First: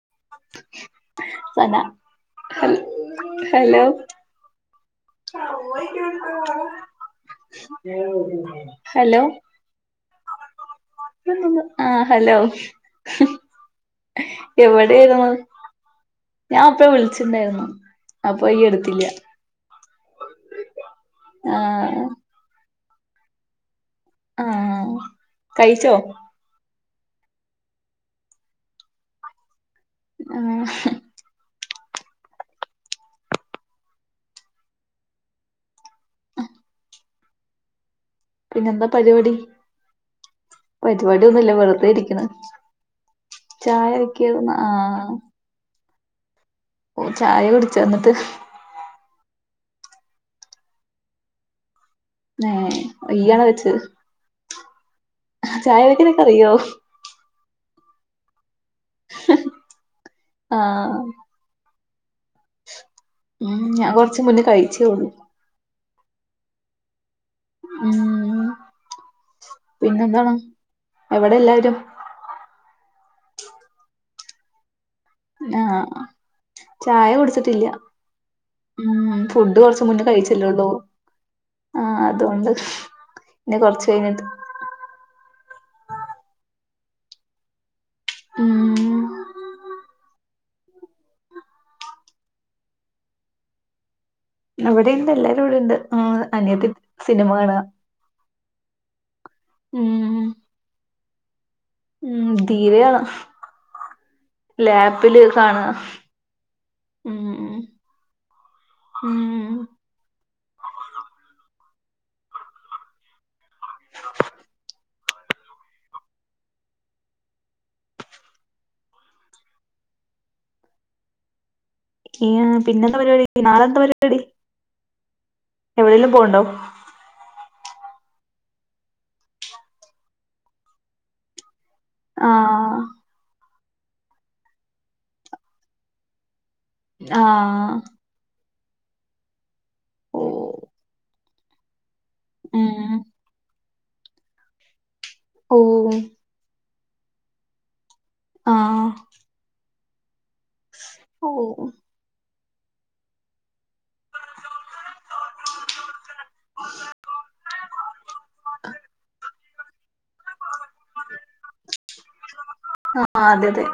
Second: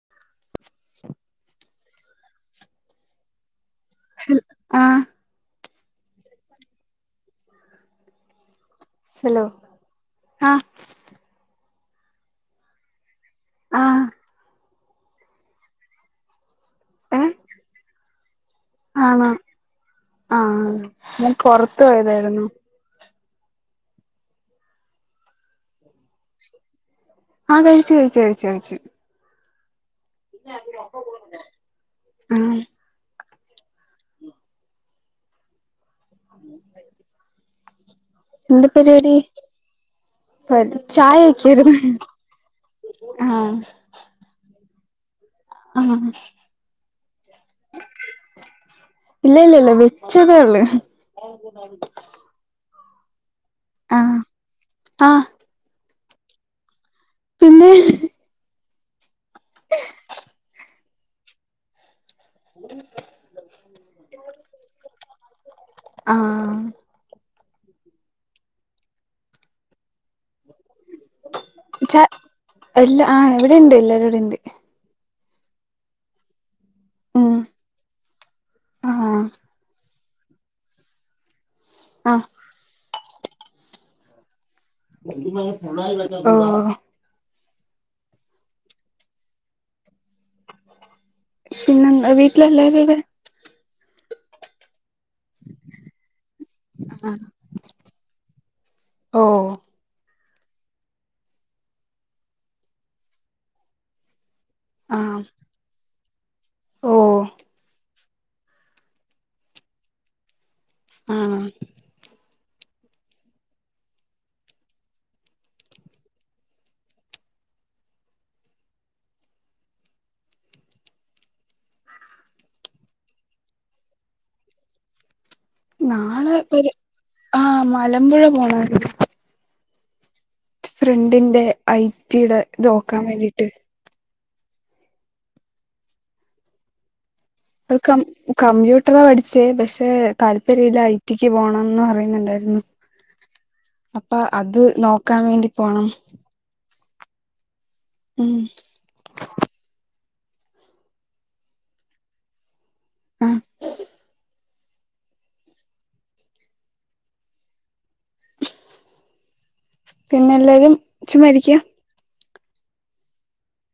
[unintelligible] Hello ആഹ് [unintelligible] hello ആ ആ hello ആഹ് എവിടൊയിരുന്നു? ഞാൻ അപ്പഴ ഏ വിളിച്ചിട്ടുണ്ടായിരുന്നു അപ്പ യ്യ് ടുത്തില്ല. ആ ഞൻ പുറത്ത് പോയതായിരുന്നു. അ ആ കഴിച്ചോ? ആ കഴിച്ചു കഴിച്ചു കഴിച്ചു കഴിച്ചു ആ ആ [unintelligible] പിന്നെന്താ പരിപാടി ചായ പരിപാടിയൊന്നുല്ല വെക്കായിരുന്നു വെറുതെ ഇരിക്ക്ണ് ആഹ് ചായ ഒക്കിര് ന്നാ ആ ഓ ചായ കുടിച്ചോ അന്നിട്ട് ഇല്ല ഇല്ല ഇല്ല വെച്ചതെള്ളൂ ആഹ് നിയാണോ വെച്ചത് ആഹ് ചായ വെക്ക്ണ അറിയോ പിന്നെ ആഹ് [inaudible] ഉം ഞാൻ കൊറച്ച് മുന്നേ കഴിച്ചോളൂ ആഹ് ഉം പിന്നെ എന്താണ് എവിടെ എല്ലാരും എല്ല ആ ഇവിടെയുണ്ട് എല്ലരുംവിടെ ഉണ്ട് ആഹ് ചായ ഉം കുടുച്ചിട്ടില്ല ഉം ആഹ് ഫുഡ് കുറച്ച മുന്നേ കഴിച്ചല്ലള്ളൂ ആഹ് ഓഹ് അതുകൊണ്ട് പിന്നെ കൊറച്ച് കഴിഞ്ഞട്ട് [unintelligible] ആഹ് ഉം പിന്നെ എന്താ വീട്ടില എല്ലരും എവിടെ ഇവിടെ ഇണ്ട് എല്ലാരും ഇവിടെണ്ട് ആഹ് അനിയത്തി സിനിമ കാണുക ഓഹ് ഉം ഉം ധീരയാണ് ലാപ്പില് ആഹ് കാണുക ഉം ഓഹ് ഉം ഉം ആഹ് [inaudible] ഈ പിന്നെന്താ പരിപാടി നാളെ എന്താ പരിപാടി എവിടെലും നാളെ പോവ്ണ്ടോ ഒരു ആഹ് മലമ്പുഴ പോണരുന്നു ഫ്രണ്ടിന്റെ ഐ റ്റിടെ ആഹ് നോക്കാൻ വേണ്ടിട്ട് ആഹ് അവൾ കം കമ്പ്യൂട്ടറാ പഠിച്ചേ പക്ഷെ ഓഹ് താല്പര്യ ഇല്ല ഐ ടിക്ക് പോകണംന്ന് പറ ണണ്ടായി ഉം അപ്പൊ അത് നോക്കാൻ വേണ്ടി പോണം ഓഹ് ഉം ഓ ആഹ് [unintelligible] പിന്നെ എല്ലാരും ച മരിക്കാ ആഹ് അതെ അതെ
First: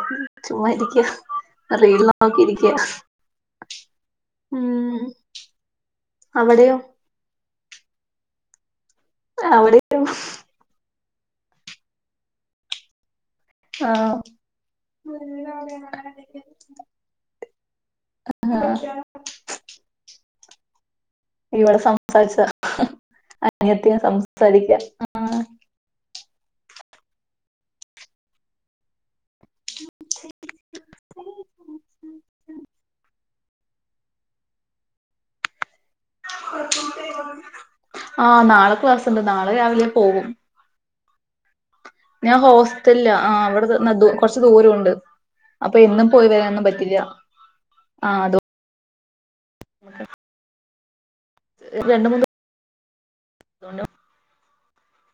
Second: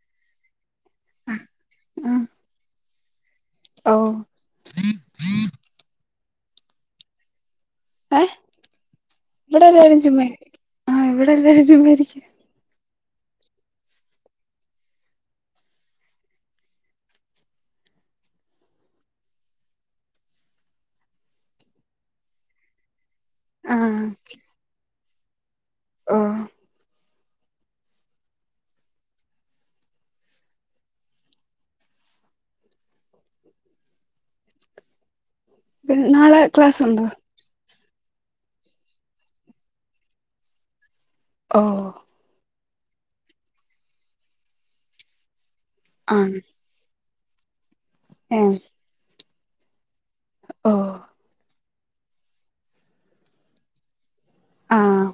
ചുമ്മാ ഇരിക്ക [unintelligible] ആ നോക്കി ഇരിക്ക ഓ അവിടെയോ ഏഹ് ഇവിടെ എല്ലാരും അവിടെയോ ചുമ്മാ ഇരിക്കുവാ ആഹ് ഇവിടെ എല്ലാരും ചുമ്മാരിക്കുവാ ആഹ് ആഹ് ഇവിടെ സംസാരിച്ച ആ അനിയത്തി സംസാരിക്കാ ആഹ് ആഹ് പിന്നേ നാളെ ക്ലാസ്ണ്ടോ ആഹ് നാളെ ക്ലാസ്ണ്ട് നാളെ രാവിലെ പോവും ഓഹ് ഞാൻ ഹോസ്റ്റലിലാ ആഹ് അവിടെത് ന്ന് കൊറച്ച് ദൂരോണ്ട് അപ്പൊ എന്നും പോയി ആണ് വരാനൊന്നും പറ്റില്ല ആഹ് അതോ ഏ [unintelligible] ഓഹ് രണ്ട് മൂന്ന് [unintelligible] ആഹ്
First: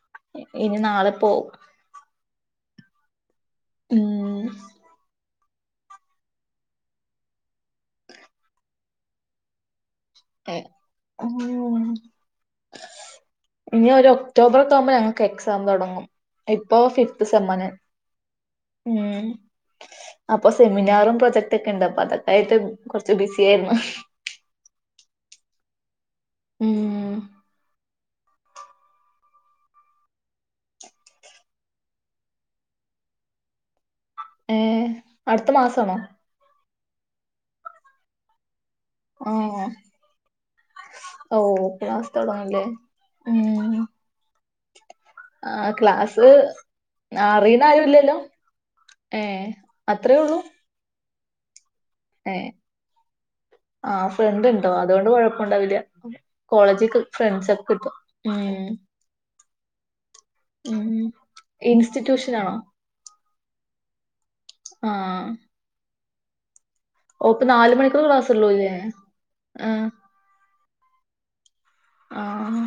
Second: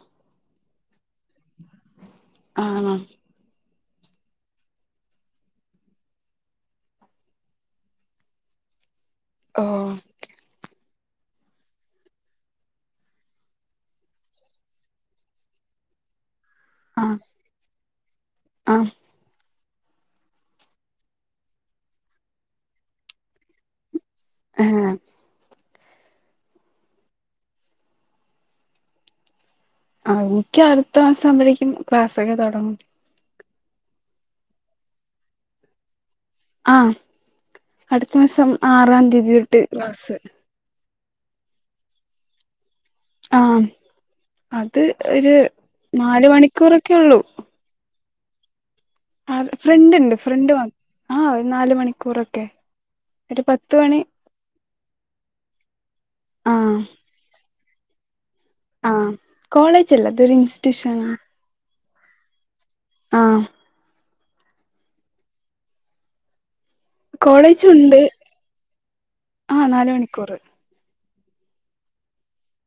ഇനി നാളെ പോവും ആണ ഉം ആഹ് ഏഹ് ഉം ഇനി ഒരു ഒക്ടോബറൊക്കെ ആവുമ്പ ഞങ്ങക്ക് എക്സാം തുടങ്ങും ഇപ്പൊ ആ ഫിഫ്ത്ത് സെമ്മന് ആ ഉം അപ്പൊ സെമിനാറും പ്രൊജക്റ്റ്‌ ഒക്കെ ഇണ്ട് അപ്പൊ അതക്കായിട്ട് കൊറച്ച് ബിസി ആയിരുന്നു ഏ ഉം ആഹ് എനിക്ക് അടുത്ത മാസം ആവുമ്പോഴേക്കും ക്ലാസ്സൊക്കെ തുടങ്ങും ഏഹ് അടുത്ത മാസണോ ആഹ് അടുത്ത മാസം ആറാം തീയതി തൊട്ട് ക്ലാസ്സ് ഓഹ് ക്ലാസ്സ്‌ തൊടങ്ങൻലെ ആ ഉം അത് ഒരു ആ നാല് ക്ലാസ് മണിക്കൂറൊക്കെ ഉള്ളൂ അറിയുന്ന ആരുല്ലല്ലോ ഏ ആഹ് ഫ്രണ്ട് ഉണ്ട് അത്രേ ഉള്ളൂ ഫ്രണ്ട് വ ആഹ് ഒരു നാല് മണിക്കൂറൊക്കെ ഒരു പത്ത് മണി ആഹ് ഫ്രണ്ട് ഇണ്ടോ അതുകൊണ്ട് കൊഴപ്പുണ്ടാവുല ആ കോളേജ്ക്കെ ഫ്രണ്ട്സാ [unintelligible] ഉം കോളേജ് അല്ല അതൊരു ഉം ഇൻസ്റ്റ്യൂഷൻ ഇൻസ്റ്റിറ്റ്യൂഷൻ ആണോ ആഹ് ആഹ് ഓഹ് ഇപ്പൊ നാല് കോളേജുണ്ട് മണിക്കൂർ ക്ലാസ്സുള്ളൂല്ലേ ആ ഈഹ് നാല് മണിക്കൂറ് ആഹ്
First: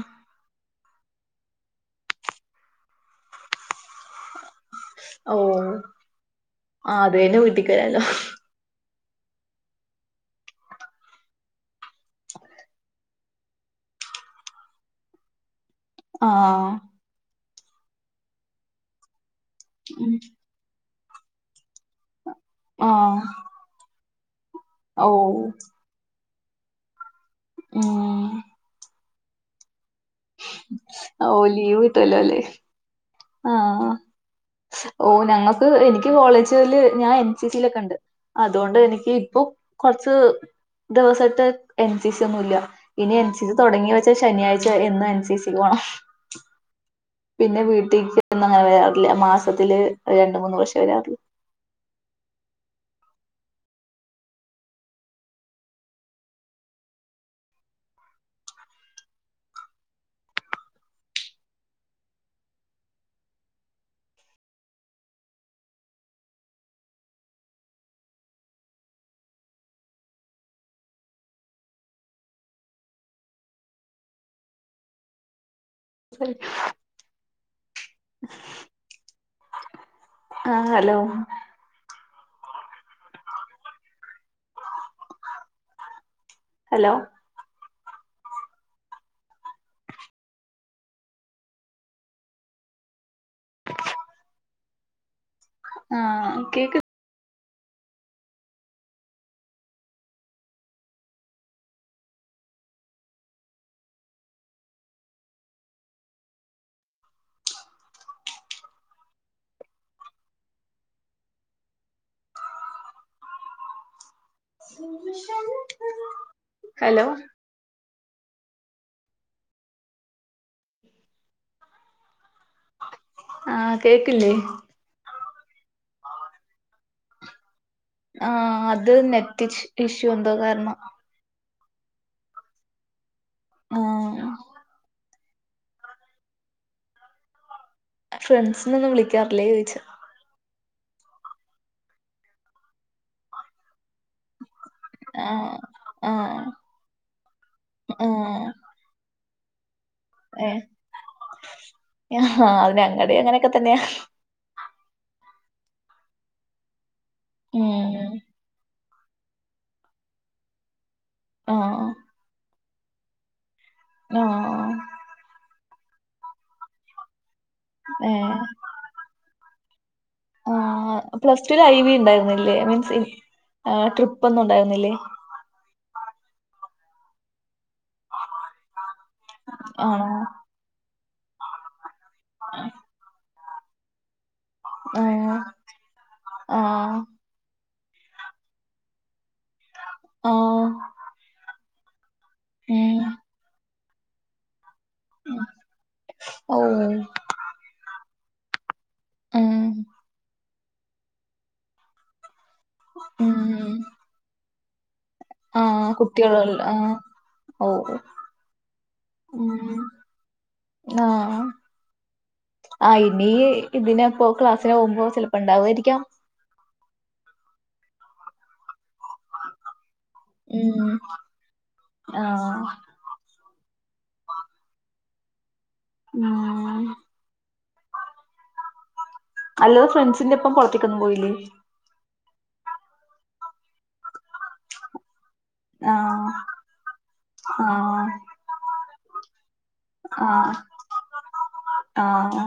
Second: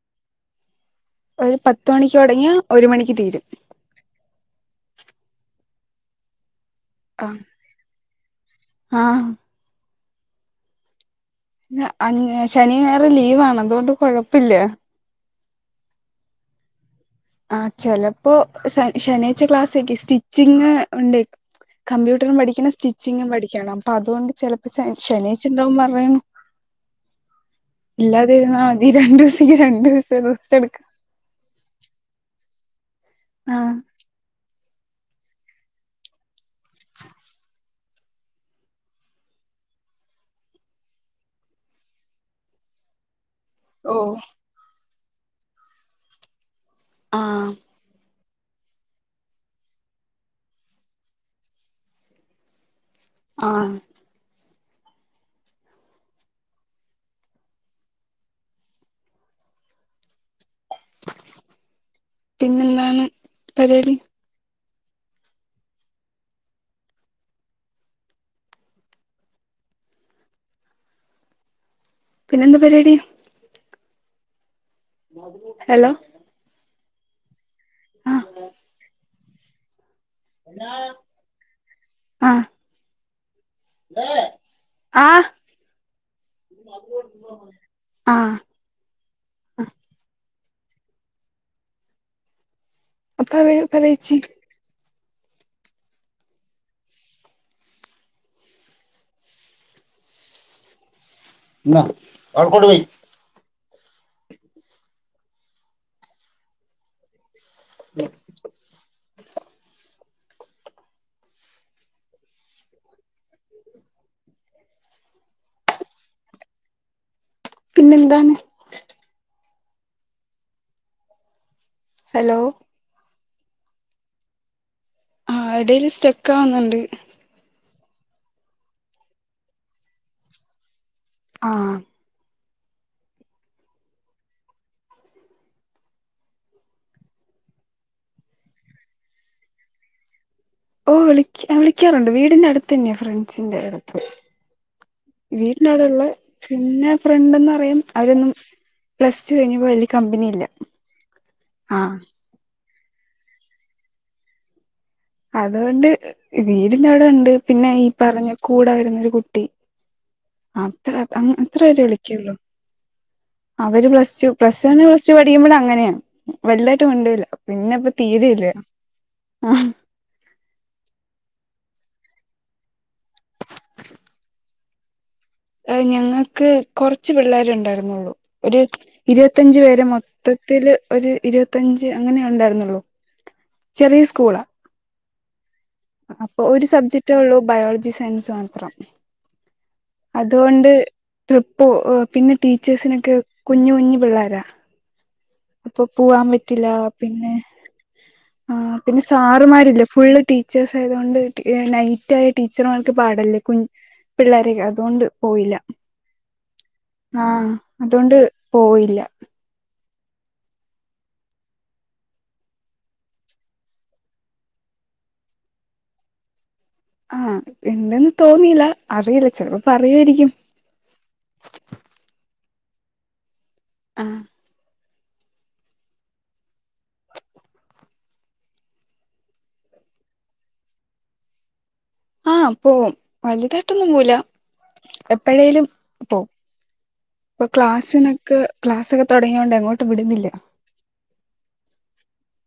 ഒരു പത്ത് മണിക്ക് തുടങ്ങിയ ഒരു മണിക്ക് തീരും ഓഹ് അത് കഴിഞ്ഞ വീട്ട്ക്ക് വരല്ലോ ആഹ് [unintelligible] ശനിം ഞായറും ലീവാണ് അതുകൊണ്ട് കൊഴപ്പില്ല ആഹ് ആഹ് ചെലപ്പോ ശനിയാഴ്ച ക്ലാസ്സാക്കി ഉം സ്റ്റിച്ചിങ് ഉണ്ട് കമ്പ്യൂ ട്ടറും പഠിക്കണം ആഹ് സ്റ്റിച്ചിങ്ങും പഠിക്കണം അപ്പൊ അതുകൊണ്ട് ചിലപ്പോ ശ ഓ ശനിയാഴ്ച ഉണ്ടാവും പറയ് ഉം ഇല്ലാതിരുന്ന മതി രണ്ടു ദിവസേങ്കി രണ്ടു ദിവസം റേസ്റ്റ് എടുക്കാം റ്റൂലല്ലേ ആഹ് ഓഹ് ഞങ്ങക്ക് എനിക്ക് കോളേജില് ഞാൻ എൻ സി സിലൊക്കാ ഉണ്ട് അതുകൊണ്ട് എനിക്ക് ഇപ്പോ കുറച്ച് ദിവസത്തെ എൻ സി സി ഒന്നും ഇല്ല ഇനി എൻ ഇത് തൊടങ്ങി ഓ വെച്ച ശനിയാഴ്ച്ച വരെ എന്നും എൻസിസിക്ക് പോണം ആ പിന്നെ വീ ന്നങ്ങനെ വരാറ്ല്ല മാസത്തില് രണ്ട് മൂന്ന് വർഷെ വരാറ്ള്ളു ആഹ് പിന്നെന്താണ് പരിപാടി പിന്നെന്താ പര്പാടി [unintelligible] സെരി ആ ആ അലോ ആ ആ ആ ഹലോ അ അ പറയൂ പറേച്ചി ആ കേക്ക് ന്നാ അവൾക്ക് കൊട്ത്തേയ് ഹലോ ക്ക്ന്നെന്താണ് ഹലോ ആ കേക്ക്ല്ലേ ആ എടേല് സ്റ്റെക്കാവ്ന്ന്ണ്ട് ആ അത് നെറ്റ് ഇഷ് ഇഷ്യൂ എന്തോ കാരണം ആ ആ ഫ്രണ്ട്സിനൊന്നും വിളിക്കാറില്ലേ ചോയ്ച്ചാ ഓ വിളിക്ക് അ വിളിക്കാറൊണ്ട് വീടിന്റെ അട്ത്ത്ന്നെയാ ഫ്രണ്ട്സിന്റെ അട്ത്ത് ആ വീട്ടിനവ്ടെള്ളെ ആ പിന്നെ ഫ്രണ്ടെന്ന് പറയും ആ അവരൊന്നും പ്ലസ് റ്റു കയ്ഞ്ഞപ്പ [unintelligible] ഏ ആഹ് ആ അത് ഞങ്ങടെം അങ്ങനെക്കെ തന്നെയാ അത്കൊണ്ട് വീടിന്റെ അവിടെണ്ട് പിന്നെ ഈ ഉം പറഞ്ഞ കൂടെ വര്ന്ന ര് കുട്ടി അത്ര അ ആ അത്ര പേരെ വിളിക്ക്യൊള്ളു അവര് പ്ലസ് ആ two plus one plus two പഠിക്കുമ്പഴെ അങ്ങനെയാ വൽതായിട്ട് മിണ്ടൂലാ പിന്നെ പ്പ ഏ തീരെയില്ല ആഹ് ആ പ്ലസ്റ്റൂല് ഐവിണ്ടായ്ര്ന്നില്ലേ മീൻസ് എ ട്രിപ്പാെന്നും ഉണ്ടാര്ന്നില്ലേ? എ ഞങ്ങക്ക് കൊറ്ച്ച് പിള്ളരെ ണ്ടാര് ന്നൊള്ളു ഒര് ഇരുപത്തഞ്ച് പേര് ആണോ മൊത്തത്തില് ഒര് ഇരുപത്തഞ്ച് അങ്ങനെ ഒണ്ടാര്ന്നൊള്ളു ചെറിയ സ്കൂളാ ആ അപ്പം ആ ഒരു സബ്ജക്ട്റ്റേ ഒള്ളൂ ബയോൾ ജി സയൻസ് മാത്രം ആ അതോണ്ട് ട്രിപ്പ് പിന്നെ ഉം ടീച്ചേഴ്സിനൊക്കെ കുഞ്ഞി കുഞ്ഞി പിള്ളാരാ അപ്പ പോവാൻ ഓ പറ്റില്ല പിന്നെ ആ പിന്നെ ഉം സാറുമാരില്ല ഫുള്ള് ടീച്ചേഴ്സ് ആയതുകൊണ്ട് ടി ഏ നൈറ്റാ ടീച്ചർമാർക്ക് പാടല്ലേ കുൻ പിള്ളേരെക്കെ അത്കൊണ്ട് ആഹ് കുട്ടികള്ല്ലെ ആ ആഹ് ഓ ഒ അതുകൊണ്ട് പോയില്ല ഉം ആ ആ ഇനി ഇതിനപ്പാെ ക്ലാസ്സ്ന് പോവ്മ്പോ ചെൽപ്പ ണ്ടാവായ്രിക്കാം ആ ഇണ്ടെന്ന് തോന്നിയില്ല അറിയില്ല ചെൽപ്പ പറയുവായ്രിക്കും ഉം ആഹ് ആ ഊം ഹലോ ഫ്രണ്ട്സിന്റെപ്പം പൊർത്തേക്കൊന്നും പോയില്ലേ ആഹ് പോവും വലുതായിട്ടൊന്നും പോവൂല എപ്പഴേലും പോവും ആഹ് ഇപ്പൊ ആഹ് ക്ലാസ്സിനൊക്കെ ക്ലാസ്സൊക്കെ തൊടങ്ങിയൊണ്ട് എങ്ങോ ആഹ് ആഹ്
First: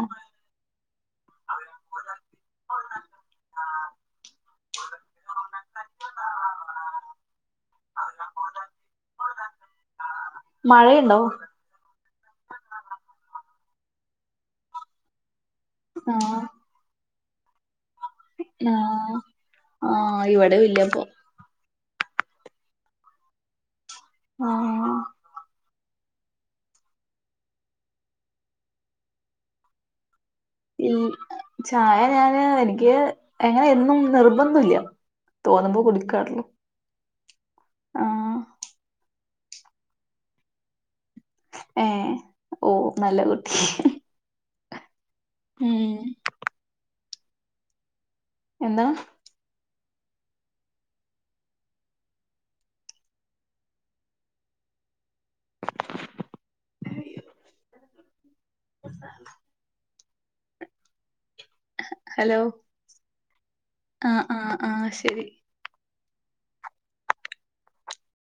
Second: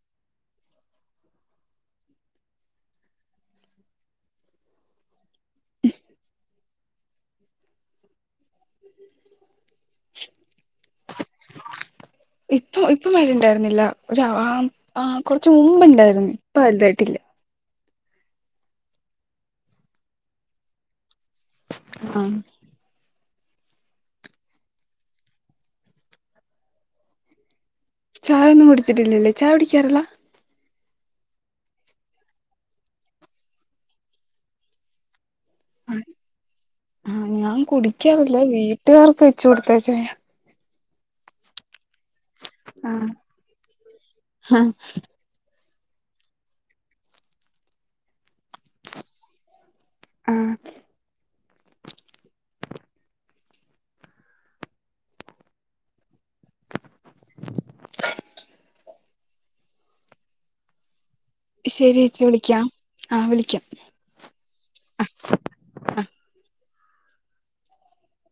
മഴയെണ്ടോ? ഇപ്പ ഇപ്പ മഴ ഇണ്ടാരുന്നില്ല ഒര് ആ ആ കൊറച്ച് മുമ്പ് ഇണ്ടാരുന്നു ആഹ് ഇപ്പ വലുതായിട്ടില്ല. ആഹ് ആഹ് ഇവടേം ഇല്ലാപ്പൊ ആഹ് ആഹ് ചായ ഒന്നും കുടിച്ചിട്ടില്ലല്ലേ ചായ കുടിക്കാറില്ല? ഇൽ ചായ ഞാന് എനിക്ക് അങ്ങനെ എന്നും നിർബന്ധില്ല തോന്നുമ്പോ കുടിക്കാറൊള്ളു ആഹ് ഞാൻ കുടിക്കാറില്ല വീട്ടുകാർക്ക് വെച്ച് കൊടുത്തെ ചായ. ഏഹ് ഓ നല്ല കുട്ടി. ആഹ്. ഉം എന്താ? ആഹ് ശെരി ഏച്ചി വിളിക്കാം ആഹ് വിളിക്കാം ആ ആ ആഹ് ശെരി.